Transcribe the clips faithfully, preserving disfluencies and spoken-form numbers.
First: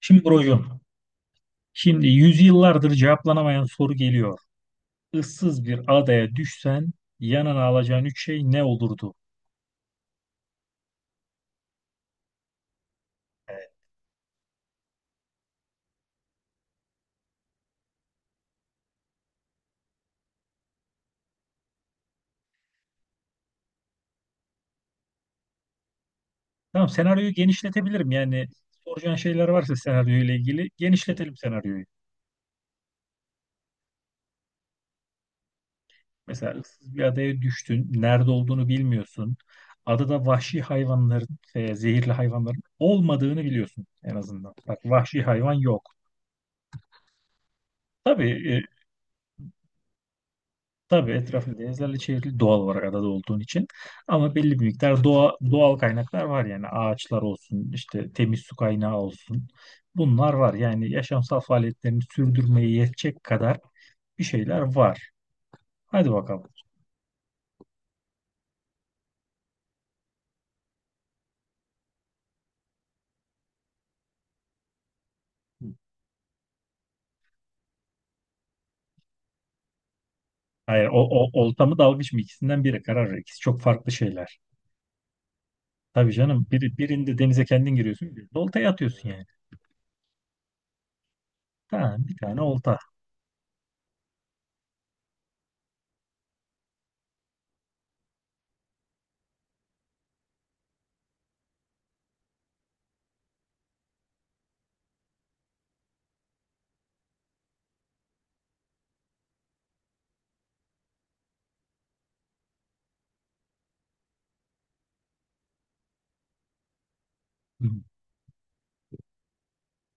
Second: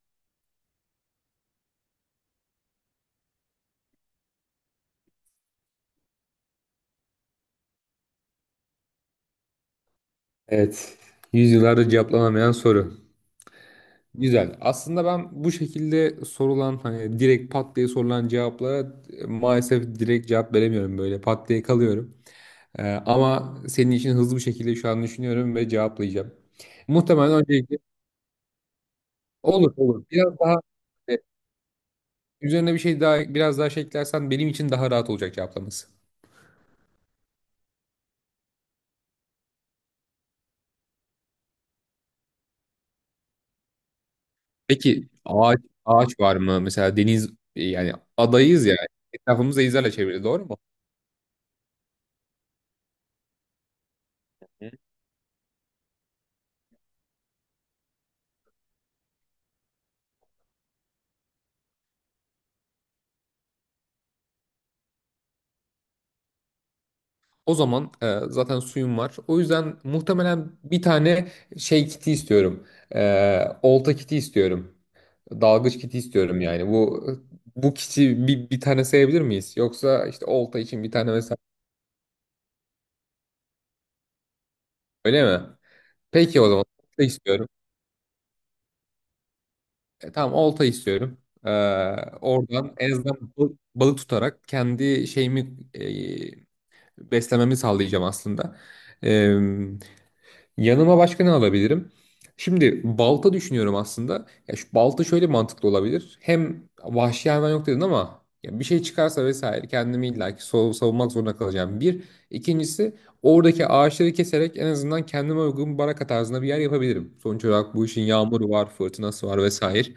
Şimdi brocum, şimdi yüzyıllardır cevaplanamayan soru geliyor. Issız bir adaya düşsen yanına alacağın üç şey ne olurdu? Evet. Yüzyıllardır cevaplanamayan soru. Güzel. Aslında ben bu şekilde sorulan hani direkt pat diye sorulan cevaplara e, maalesef direkt cevap veremiyorum böyle. Pat diye kalıyorum. Ee, ama senin için hızlı bir şekilde şu an düşünüyorum ve cevaplayacağım. Tamam, senaryoyu Muhtemelen öncelikle genişletebilirim. Yani soracağın şeyler olur varsa olur. senaryoyla Biraz daha ilgili e, genişletelim senaryoyu. üzerine bir şey daha biraz daha şey eklersen benim için daha rahat olacak cevaplaması. Mesela ıssız bir adaya düştün, nerede olduğunu bilmiyorsun. Adada vahşi hayvanların, e, zehirli hayvanların olmadığını biliyorsun en azından. Bak Peki vahşi hayvan ağaç yok. ağaç var mı? Mesela deniz e, yani Tabii. e, adayız ya. Etrafımız denizlerle çevrili, doğru mu? Tabii etrafı denizlerle çevrili doğal olarak adada olduğun için. Ama belli bir miktar doğa, doğal kaynaklar var yani ağaçlar olsun, işte temiz su kaynağı olsun. Bunlar var yani yaşamsal faaliyetlerini sürdürmeye yetecek kadar bir şeyler var. Hadi bakalım. O zaman e, zaten suyum var. O yüzden muhtemelen bir tane şey kiti istiyorum. E, olta kiti istiyorum. Dalgıç kiti istiyorum yani. Bu bu kiti bir, bir tane sayabilir miyiz? Yoksa işte olta için Hayır, bir o, tane o mesela, olta mı dalgıç mı, ikisinden biri karar ver. İkisi çok farklı şeyler. öyle mi? Tabii Peki canım, o zaman biri, olta birinde denize istiyorum. kendin giriyorsun, birinde oltaya atıyorsun yani. E, tamam, olta istiyorum. E, Tamam, bir tane Oradan olta. en azından bal- balık tutarak kendi şeyimi e, beslememi sağlayacağım aslında. Yanıma başka ne alabilirim? Şimdi balta düşünüyorum aslında. Ya şu balta şöyle mantıklı olabilir. Hem vahşi hayvan yok dedin ama ya bir şey çıkarsa vesaire, kendimi illaki sav- savunmak zorunda kalacağım. Bir. İkincisi, oradaki ağaçları keserek en azından kendime uygun bir baraka tarzında bir yer yapabilirim. Sonuç olarak bu işin yağmuru var, fırtınası var vesaire.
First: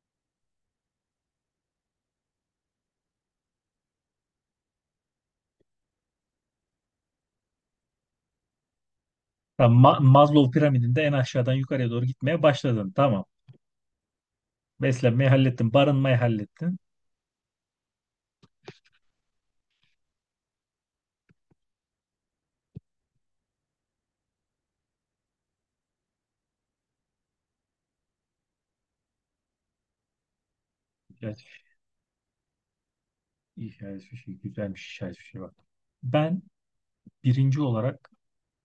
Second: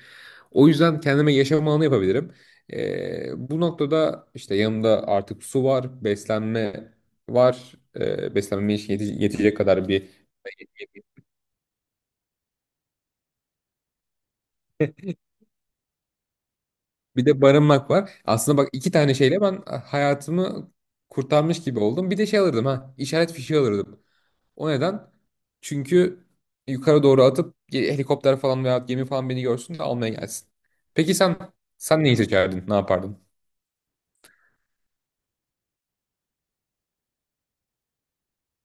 O yüzden kendime yaşam alanı yapabilirim. Ee, bu noktada işte yanımda artık su var, beslenme var. Ee, beslenmeme yete- yetecek Tamam, kadar Ma- bir. Maslow piramidinde en aşağıdan yukarıya doğru gitmeye başladın. Tamam. Beslenmeyi hallettin, barınmayı hallettin. Bir de barınmak var. Aslında bak, iki tane şeyle ben hayatımı kurtarmış gibi oldum. Bir de şey alırdım ha. işaret fişeği alırdım. O neden? Çünkü yukarı doğru atıp ge- helikopter falan veya gemi falan beni görsün de almaya gelsin. Peki Güzel sen bir şey, sen neyi seçerdin? Ne yapardın? iyi, şahane şey, şey, bir şey bak. Ben birinci olarak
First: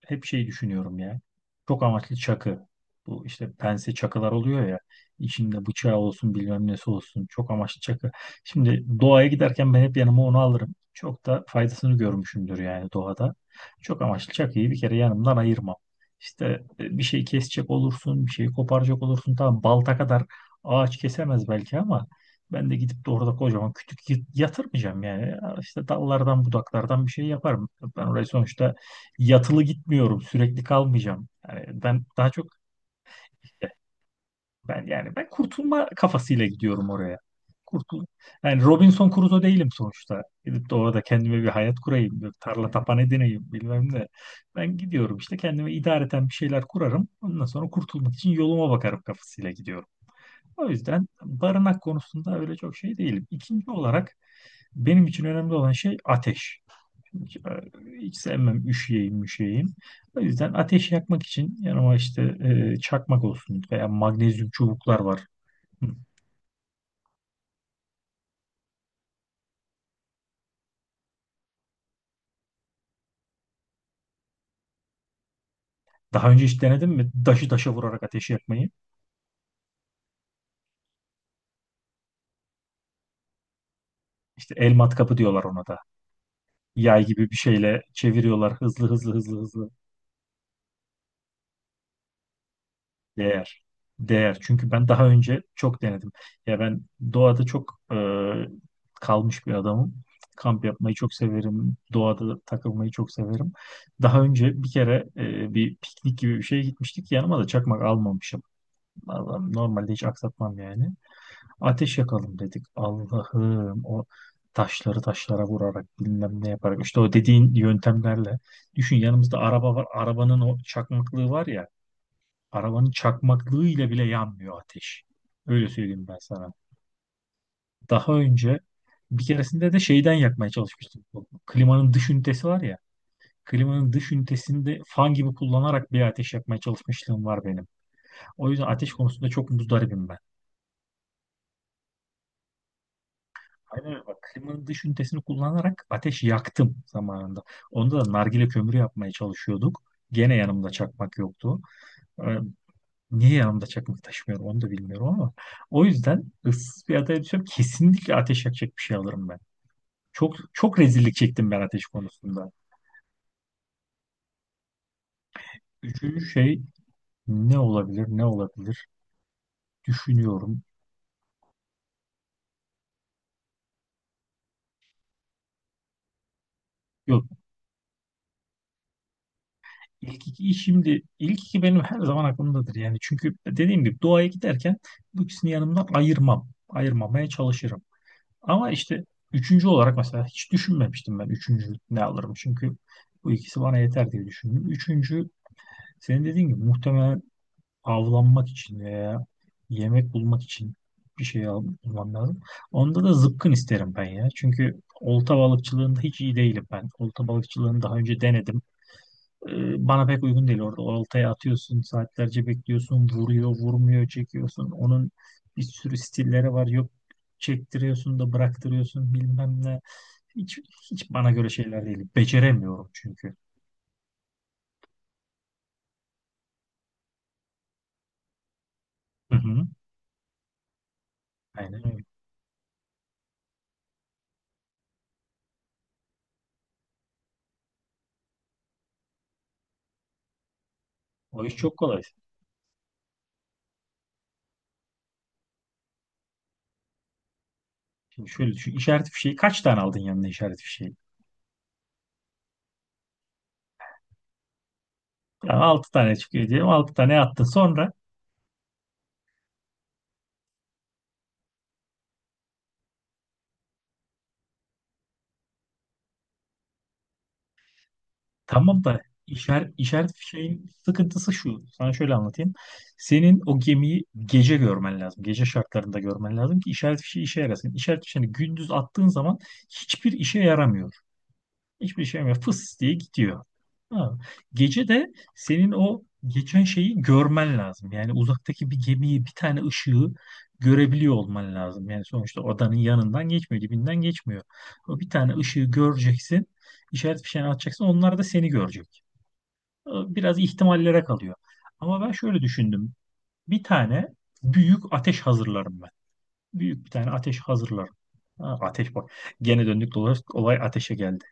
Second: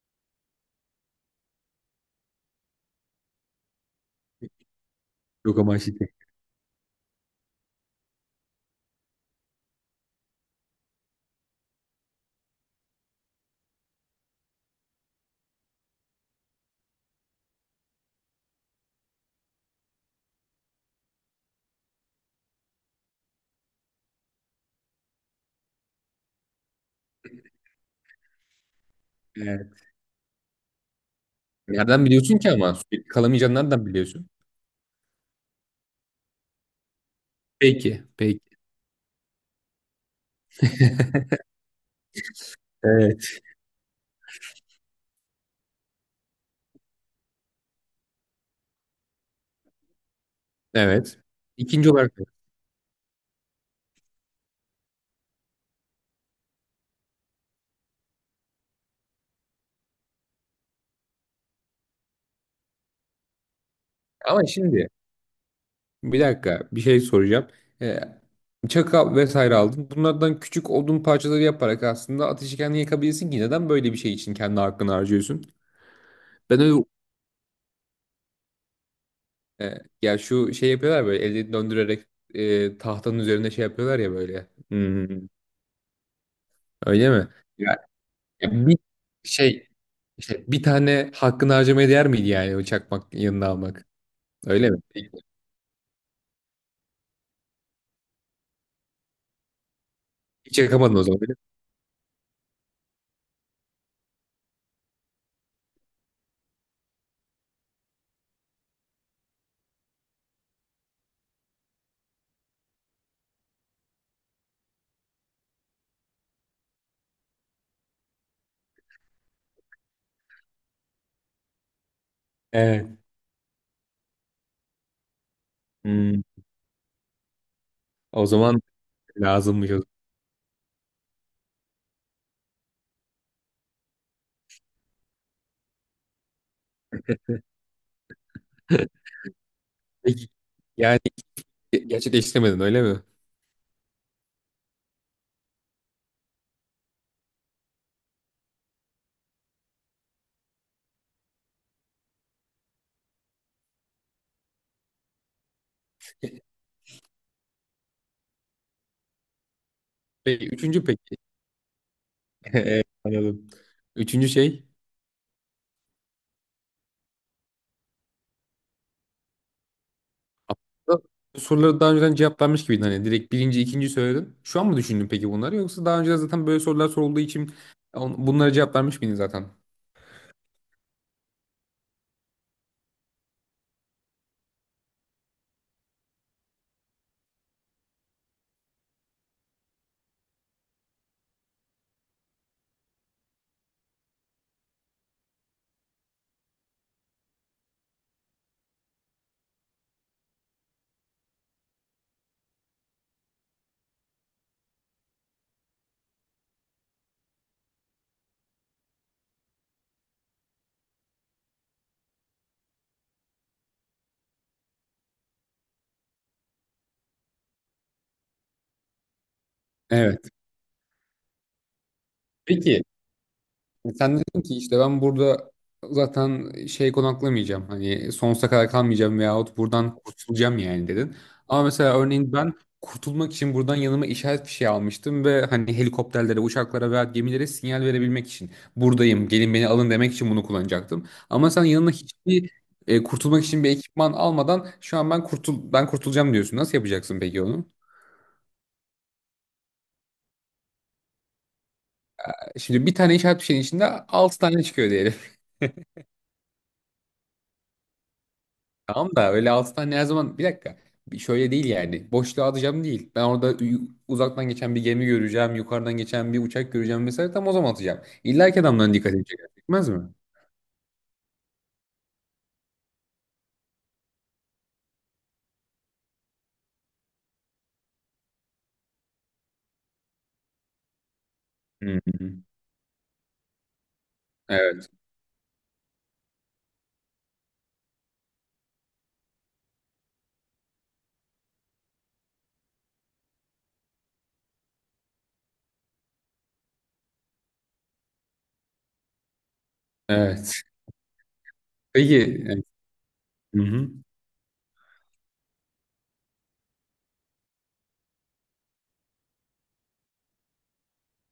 hep şeyi düşünüyorum ya. Çok amaçlı çakı. Bu işte pense çakılar oluyor ya. Yok İçinde ama bıçağı işte. olsun, bilmem nesi olsun. Çok amaçlı çakı. Şimdi doğaya giderken ben hep yanıma onu alırım. Çok da faydasını görmüşümdür yani doğada. Çok amaçlı çakıyı bir kere yanımdan ayırmam. İşte e, bir şey kesecek olursun, bir şeyi koparacak olursun. Tamam, balta kadar ağaç kesemez belki ama ben de gidip de orada kocaman kütük y- yatırmayacağım yani. İşte dallardan budaklardan bir şey yaparım. Ben orayı sonuçta yatılı Evet. gitmiyorum, sürekli kalmayacağım. Yani ben Nereden daha biliyorsun çok ki ama? Sürekli kalamayacağını nereden biliyorsun? ben yani ben kurtulma kafasıyla gidiyorum oraya. Peki, Kurtul. peki. Yani Robinson Crusoe değilim sonuçta. Gidip de orada kendime bir hayat kurayım, bir tarla tapan edineyim, bilmem ne. Ben gidiyorum, işte kendime idareten bir şeyler kurarım. Ondan sonra kurtulmak için yoluma bakarım kafasıyla gidiyorum. O yüzden Evet. barınak İkinci olarak, konusunda öyle çok şey değilim. İkinci olarak benim için önemli olan şey ateş. Hiç, e, hiç sevmem üşüyeyim müşeyim. O yüzden ateş yakmak için yanıma işte e, çakmak olsun veya ama magnezyum şimdi çubuklar var. Hı. bir dakika bir şey soracağım. Ee, Çakal vesaire aldın. Bunlardan küçük odun parçaları yaparak aslında ateşi kendin yakabilirsin, ki neden böyle bir şey için kendi hakkını harcıyorsun? Daha önce Ben hiç öyle denedin mi? Daşı taşa vurarak ateş yakmayı. e, ya şu şey yapıyorlar böyle elde döndürerek e, tahtanın üzerinde şey yapıyorlar ya böyle. İşte el Hmm, matkapı diyorlar ona da. Yay öyle mi? gibi bir Ya, şeyle ya çeviriyorlar bir hızlı hızlı hızlı şey hızlı. işte, bir tane hakkını harcamaya değer miydi yani, o çakmak yanına Değer. almak? Değer. Öyle Çünkü mi? ben daha önce çok denedim. Ya ben doğada çok e, kalmış bir adamım. Hiç Kamp yapmayı yakamadın o çok zaman, öyle mi? severim. Doğada takılmayı çok severim. Daha önce bir kere e, bir piknik gibi bir şeye gitmiştik. Yanıma da çakmak almamışım. Allah'ım, normalde hiç aksatmam yani. Ateş yakalım dedik. Allah'ım, o taşları taşlara vurarak bilmem ne yaparak işte o dediğin yöntemlerle. Düşün, yanımızda araba var. Arabanın o çakmaklığı var ya. Evet. Arabanın çakmaklığıyla bile yanmıyor ateş. Öyle söyleyeyim ben Hmm, sana. Daha o önce zaman bir lazımmış keresinde o de zaman. şeyden yakmaya çalışmıştım. Bu klimanın dış ünitesi var ya. Klimanın dış ünitesini de fan gibi kullanarak bir ateş yakmaya çalışmışlığım var benim. O yüzden ateş konusunda çok muzdaribim ben. Peki, yani gerçekleştiremedin, öyle mi? Aynen öyle bak. Klimanın dış ünitesini kullanarak ateş yaktım zamanında. Onda da nargile kömürü yapmaya çalışıyorduk. Gene yanımda çakmak yoktu. Ee, Niye yanımda çakmak taşımıyorum onu da bilmiyorum ama o yüzden ıssız bir adaya düşsem kesinlikle ateş yakacak bir şey alırım ben. Çok Peki çok üçüncü, rezillik peki. çektim ben ateş konusunda. Evet, anladım. Üçüncü şey. Üçüncü şey ne olabilir ne olabilir düşünüyorum. Bu soruları daha önceden cevaplanmış gibiydin, hani direkt birinci, ikinci söyledin. Şu an mı düşündün peki bunları, yoksa daha önce zaten böyle sorular sorulduğu Yok, için on- bunlara cevaplanmış mıydın zaten? ilk iki şimdi ilk iki benim her zaman aklımdadır yani çünkü dediğim gibi doğaya giderken bu ikisini yanımdan ayırmam. Ayırmamaya çalışırım. Ama işte üçüncü olarak mesela hiç düşünmemiştim ben üçüncü ne alırım çünkü bu ikisi bana yeter diye düşündüm. Üçüncü, senin dediğin gibi muhtemelen avlanmak için veya yemek bulmak için bir şey al- bulmam lazım. Onda da zıpkın isterim ben ya. Çünkü olta balıkçılığında hiç iyi değilim ben. Olta balıkçılığını daha önce denedim. Ee, bana pek uygun değil orada. Oltaya atıyorsun, saatlerce bekliyorsun, vuruyor, vurmuyor, çekiyorsun. Onun bir sürü stilleri var. Yok, çektiriyorsun da bıraktırıyorsun bilmem ne. Evet. Hiç, hiç bana göre şeyler değil. Peki. Beceremiyorum çünkü. E, Sen dedin ki işte ben burada zaten şey, konaklamayacağım. Hani sonsuza kadar kalmayacağım Hı veyahut hı. buradan kurtulacağım yani, dedin. Ama Aynen mesela öyle. örneğin ben kurtulmak için buradan yanıma işaret fişeği almıştım ve hani helikopterlere, uçaklara veya gemilere sinyal verebilmek için buradayım, gelin beni alın demek için bunu kullanacaktım. O Ama iş sen çok yanına kolay. hiçbir e, kurtulmak için bir ekipman almadan şu an ben kurtul ben kurtulacağım diyorsun. Nasıl yapacaksın peki onu? Şimdi şöyle düşün. İşaret fişeği kaç tane aldın yanına, işaret fişeği? Şimdi bir tane işaret fişeğinin içinde altı tane çıkıyor. Yani altı tane çıkıyor diyelim. Altı tane attın. Sonra Tamam da öyle altı tane her zaman, bir dakika. Bir. Şöyle değil yani. Boşluğa atacağım değil. Ben orada ü- uzaktan geçen bir gemi göreceğim. Yukarıdan geçen bir uçak göreceğim mesela. Tam o zaman atacağım. İlla ki tamam adamların da dikkatini çeker. işaret, Çekmez mi? işaret fişeğin sıkıntısı şu. Sana şöyle anlatayım. Senin o gemiyi gece görmen lazım. Gece şartlarında görmen lazım ki işaret fişeği işe yarasın. İşaret fişeğini gündüz attığın zaman hiçbir işe yaramıyor. Hı Hiçbir şey hı. yok. Fıs diye gidiyor. Ha. Gece Evet. de senin o geçen şeyi görmen lazım. Yani uzaktaki bir gemiyi, bir tane ışığı görebiliyor olman lazım. Yani sonuçta odanın yanından geçmiyor, dibinden geçmiyor. O bir tane ışığı göreceksin, işaret fişeğini atacaksın, onlar da seni görecek. Biraz Evet. ihtimallere kalıyor. Ama ben şöyle Peki. Evet. düşündüm. Hı Bir hı. tane büyük ateş hazırlarım ben. Büyük bir tane ateş hazırlarım. Ha, ateş bak. Gene döndük dolaştık olay ateşe geldi.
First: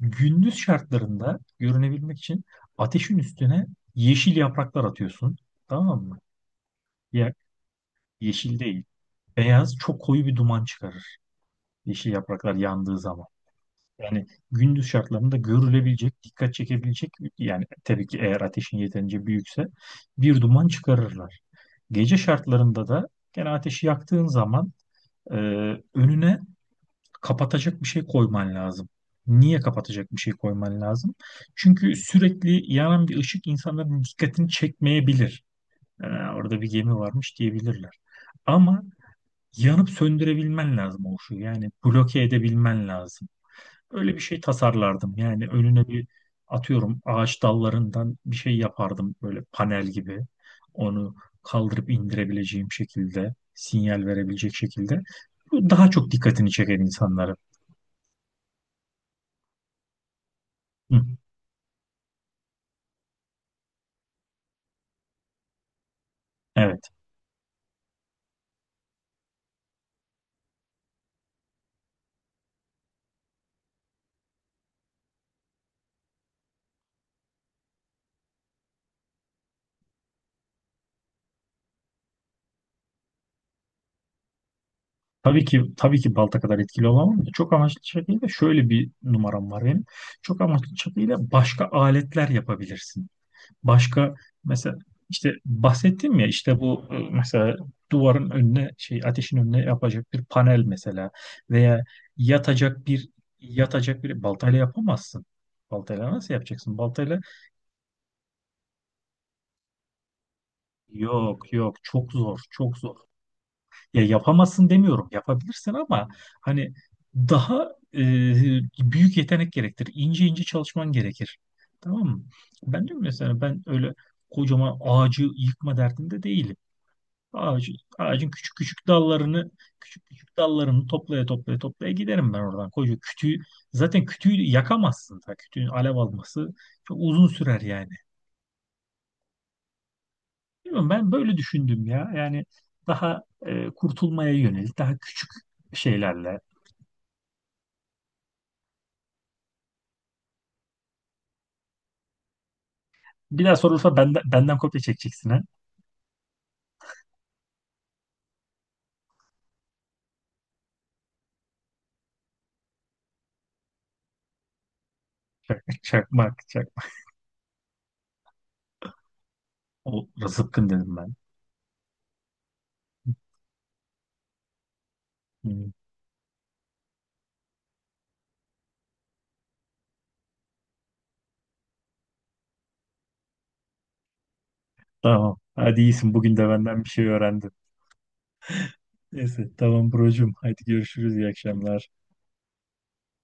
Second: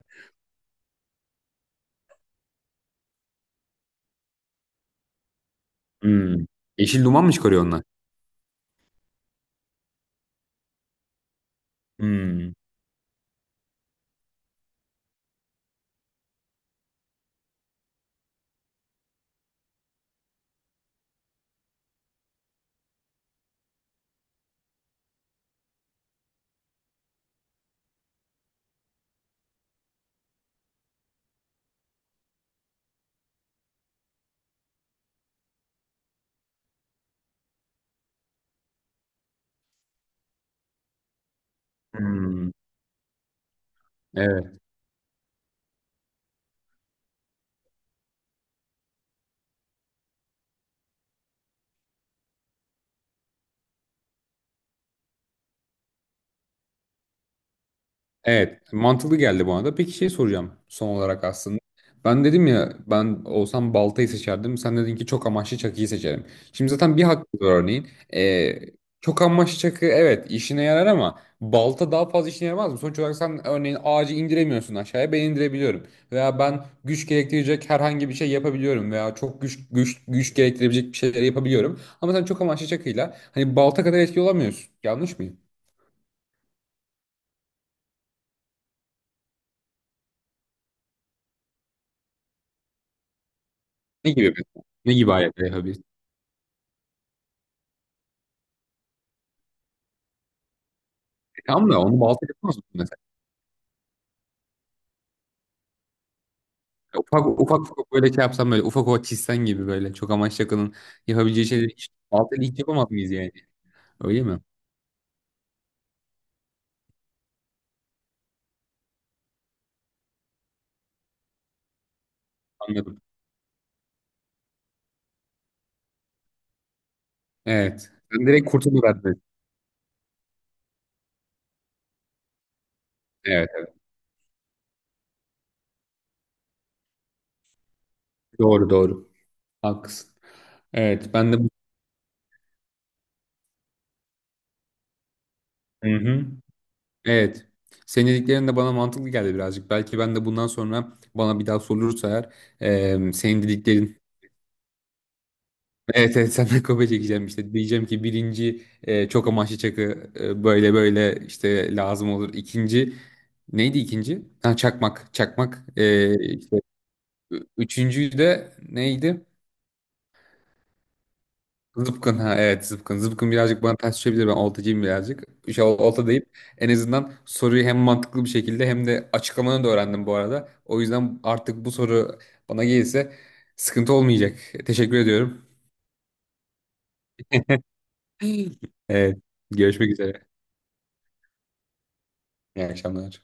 Gündüz şartlarında görünebilmek için ateşin üstüne yeşil yapraklar atıyorsun. Tamam mı? Hı. Yeşil duman Ya, mı çıkarıyor onlar? yeşil değil. Beyaz, çok koyu bir duman çıkarır. Yeşil Hı. yapraklar yandığı zaman. Yani gündüz şartlarında görülebilecek, dikkat çekebilecek, yani tabii ki eğer ateşin yeterince büyükse bir duman çıkarırlar. Gece şartlarında da gene ateşi yaktığın zaman e, önüne kapatacak bir şey koyman lazım. Niye kapatacak bir şey koyman lazım? Çünkü sürekli yanan bir ışık insanların dikkatini çekmeyebilir. "Aa, orada bir gemi varmış," diyebilirler. Ama yanıp söndürebilmen lazım o ışığı. Yani bloke Hı. edebilmen lazım. Öyle bir şey Evet. tasarlardım. Yani önüne bir atıyorum ağaç dallarından bir şey yapardım böyle panel gibi. Onu kaldırıp indirebileceğim şekilde, sinyal verebilecek şekilde. Bu daha çok dikkatini çeker insanlara. Evet, mantıklı geldi bana da. Peki şey soracağım son Hı. olarak aslında. Ben dedim ya, ben olsam baltayı seçerdim. Sen dedin ki çok amaçlı çakıyı seçerim. Şimdi Evet. zaten bir hakkı var örneğin. Ee, Çok amaçlı çakı evet, işine yarar ama balta daha fazla işine yaramaz mı? Sonuç olarak sen örneğin ağacı indiremiyorsun aşağıya, ben indirebiliyorum. Veya ben güç gerektirecek herhangi bir şey yapabiliyorum. Veya çok güç güç güç gerektirebilecek bir şeyleri yapabiliyorum. Ama sen çok amaçlı çakıyla hani balta kadar etki olamıyorsun. Yanlış mıyım? Tabii ki tabii ki balta kadar etkili olamam da çok amaçlı çakıyla şöyle bir numaram var benim. Çok amaçlı çakıyla başka aletler yapabilirsin. Ne Başka, gibi? mesela Ne gibi işte aletler yapabilirsin? bahsettim ya işte bu e, mesela duvarın önüne şey ateşin önüne yapacak bir panel mesela, Tamam da veya onu balta yapamaz mısın yatacak mesela? bir yatacak bir baltayla yapamazsın. Baltayla nasıl yapacaksın? Baltayla Ufak ufak ufak böyle şey yapsam, böyle ufak ufak çizsen gibi, böyle çok amaçlı yakının yapabileceği yok şeyleri yok, hiç, çok zor baltayla hiç çok yapamaz zor. mıyız yani? Ya Öyle mi? yapamazsın demiyorum. Yapabilirsin ama hani daha e, büyük yetenek gerektirir. İnce ince çalışman gerekir. Tamam mı? Ben Anladım. diyorum mesela, ben öyle kocaman ağacı yıkma derdinde değilim. Ağacı, Evet. Sen ağacın direkt küçük küçük kurtuluverdin. dallarını küçük küçük dallarını toplaya toplaya toplaya giderim ben oradan. Koca kütüğü Evet. zaten kütüğü yakamazsın. Ta kütüğün alev alması çok uzun sürer yani. Doğru doğru. Haklısın. Bilmiyorum, Evet ben ben böyle de bu... düşündüm ya. Yani daha e, kurtulmaya yönelik daha küçük Hı-hı. şeylerle. Evet. Senin dediklerin de bana mantıklı geldi birazcık. Belki ben de bundan sonra bana bir daha sorulursa eğer e, senin Bir daha sorulsa dediklerin. benden, benden, kopya çekeceksin ha. Evet, evet, senden kopya çekeceğim işte. Diyeceğim ki birinci e, çok amaçlı çakı e, böyle böyle işte lazım olur. İkinci neydi ikinci? Ha, çakmak, Çak- çakmak. E, Çakmak, işte, çak. ü- üçüncüyü de neydi? O zıpkın dedim ben. Zıpkın ha, evet zıpkın. Zıpkın birazcık bana ters düşebilir, ben oltacıyım birazcık. Hı. İşte ol- olta deyip en azından soruyu hem mantıklı bir şekilde hem de açıklamanı da öğrendim bu arada. O yüzden artık bu soru bana gelirse sıkıntı olmayacak. Teşekkür Tamam. ediyorum. Hadi iyisin. Bugün de benden bir şey öğrendin. Evet, Neyse. görüşmek Tamam üzere. brocum. Hadi görüşürüz. İyi akşamlar. İyi akşamlar.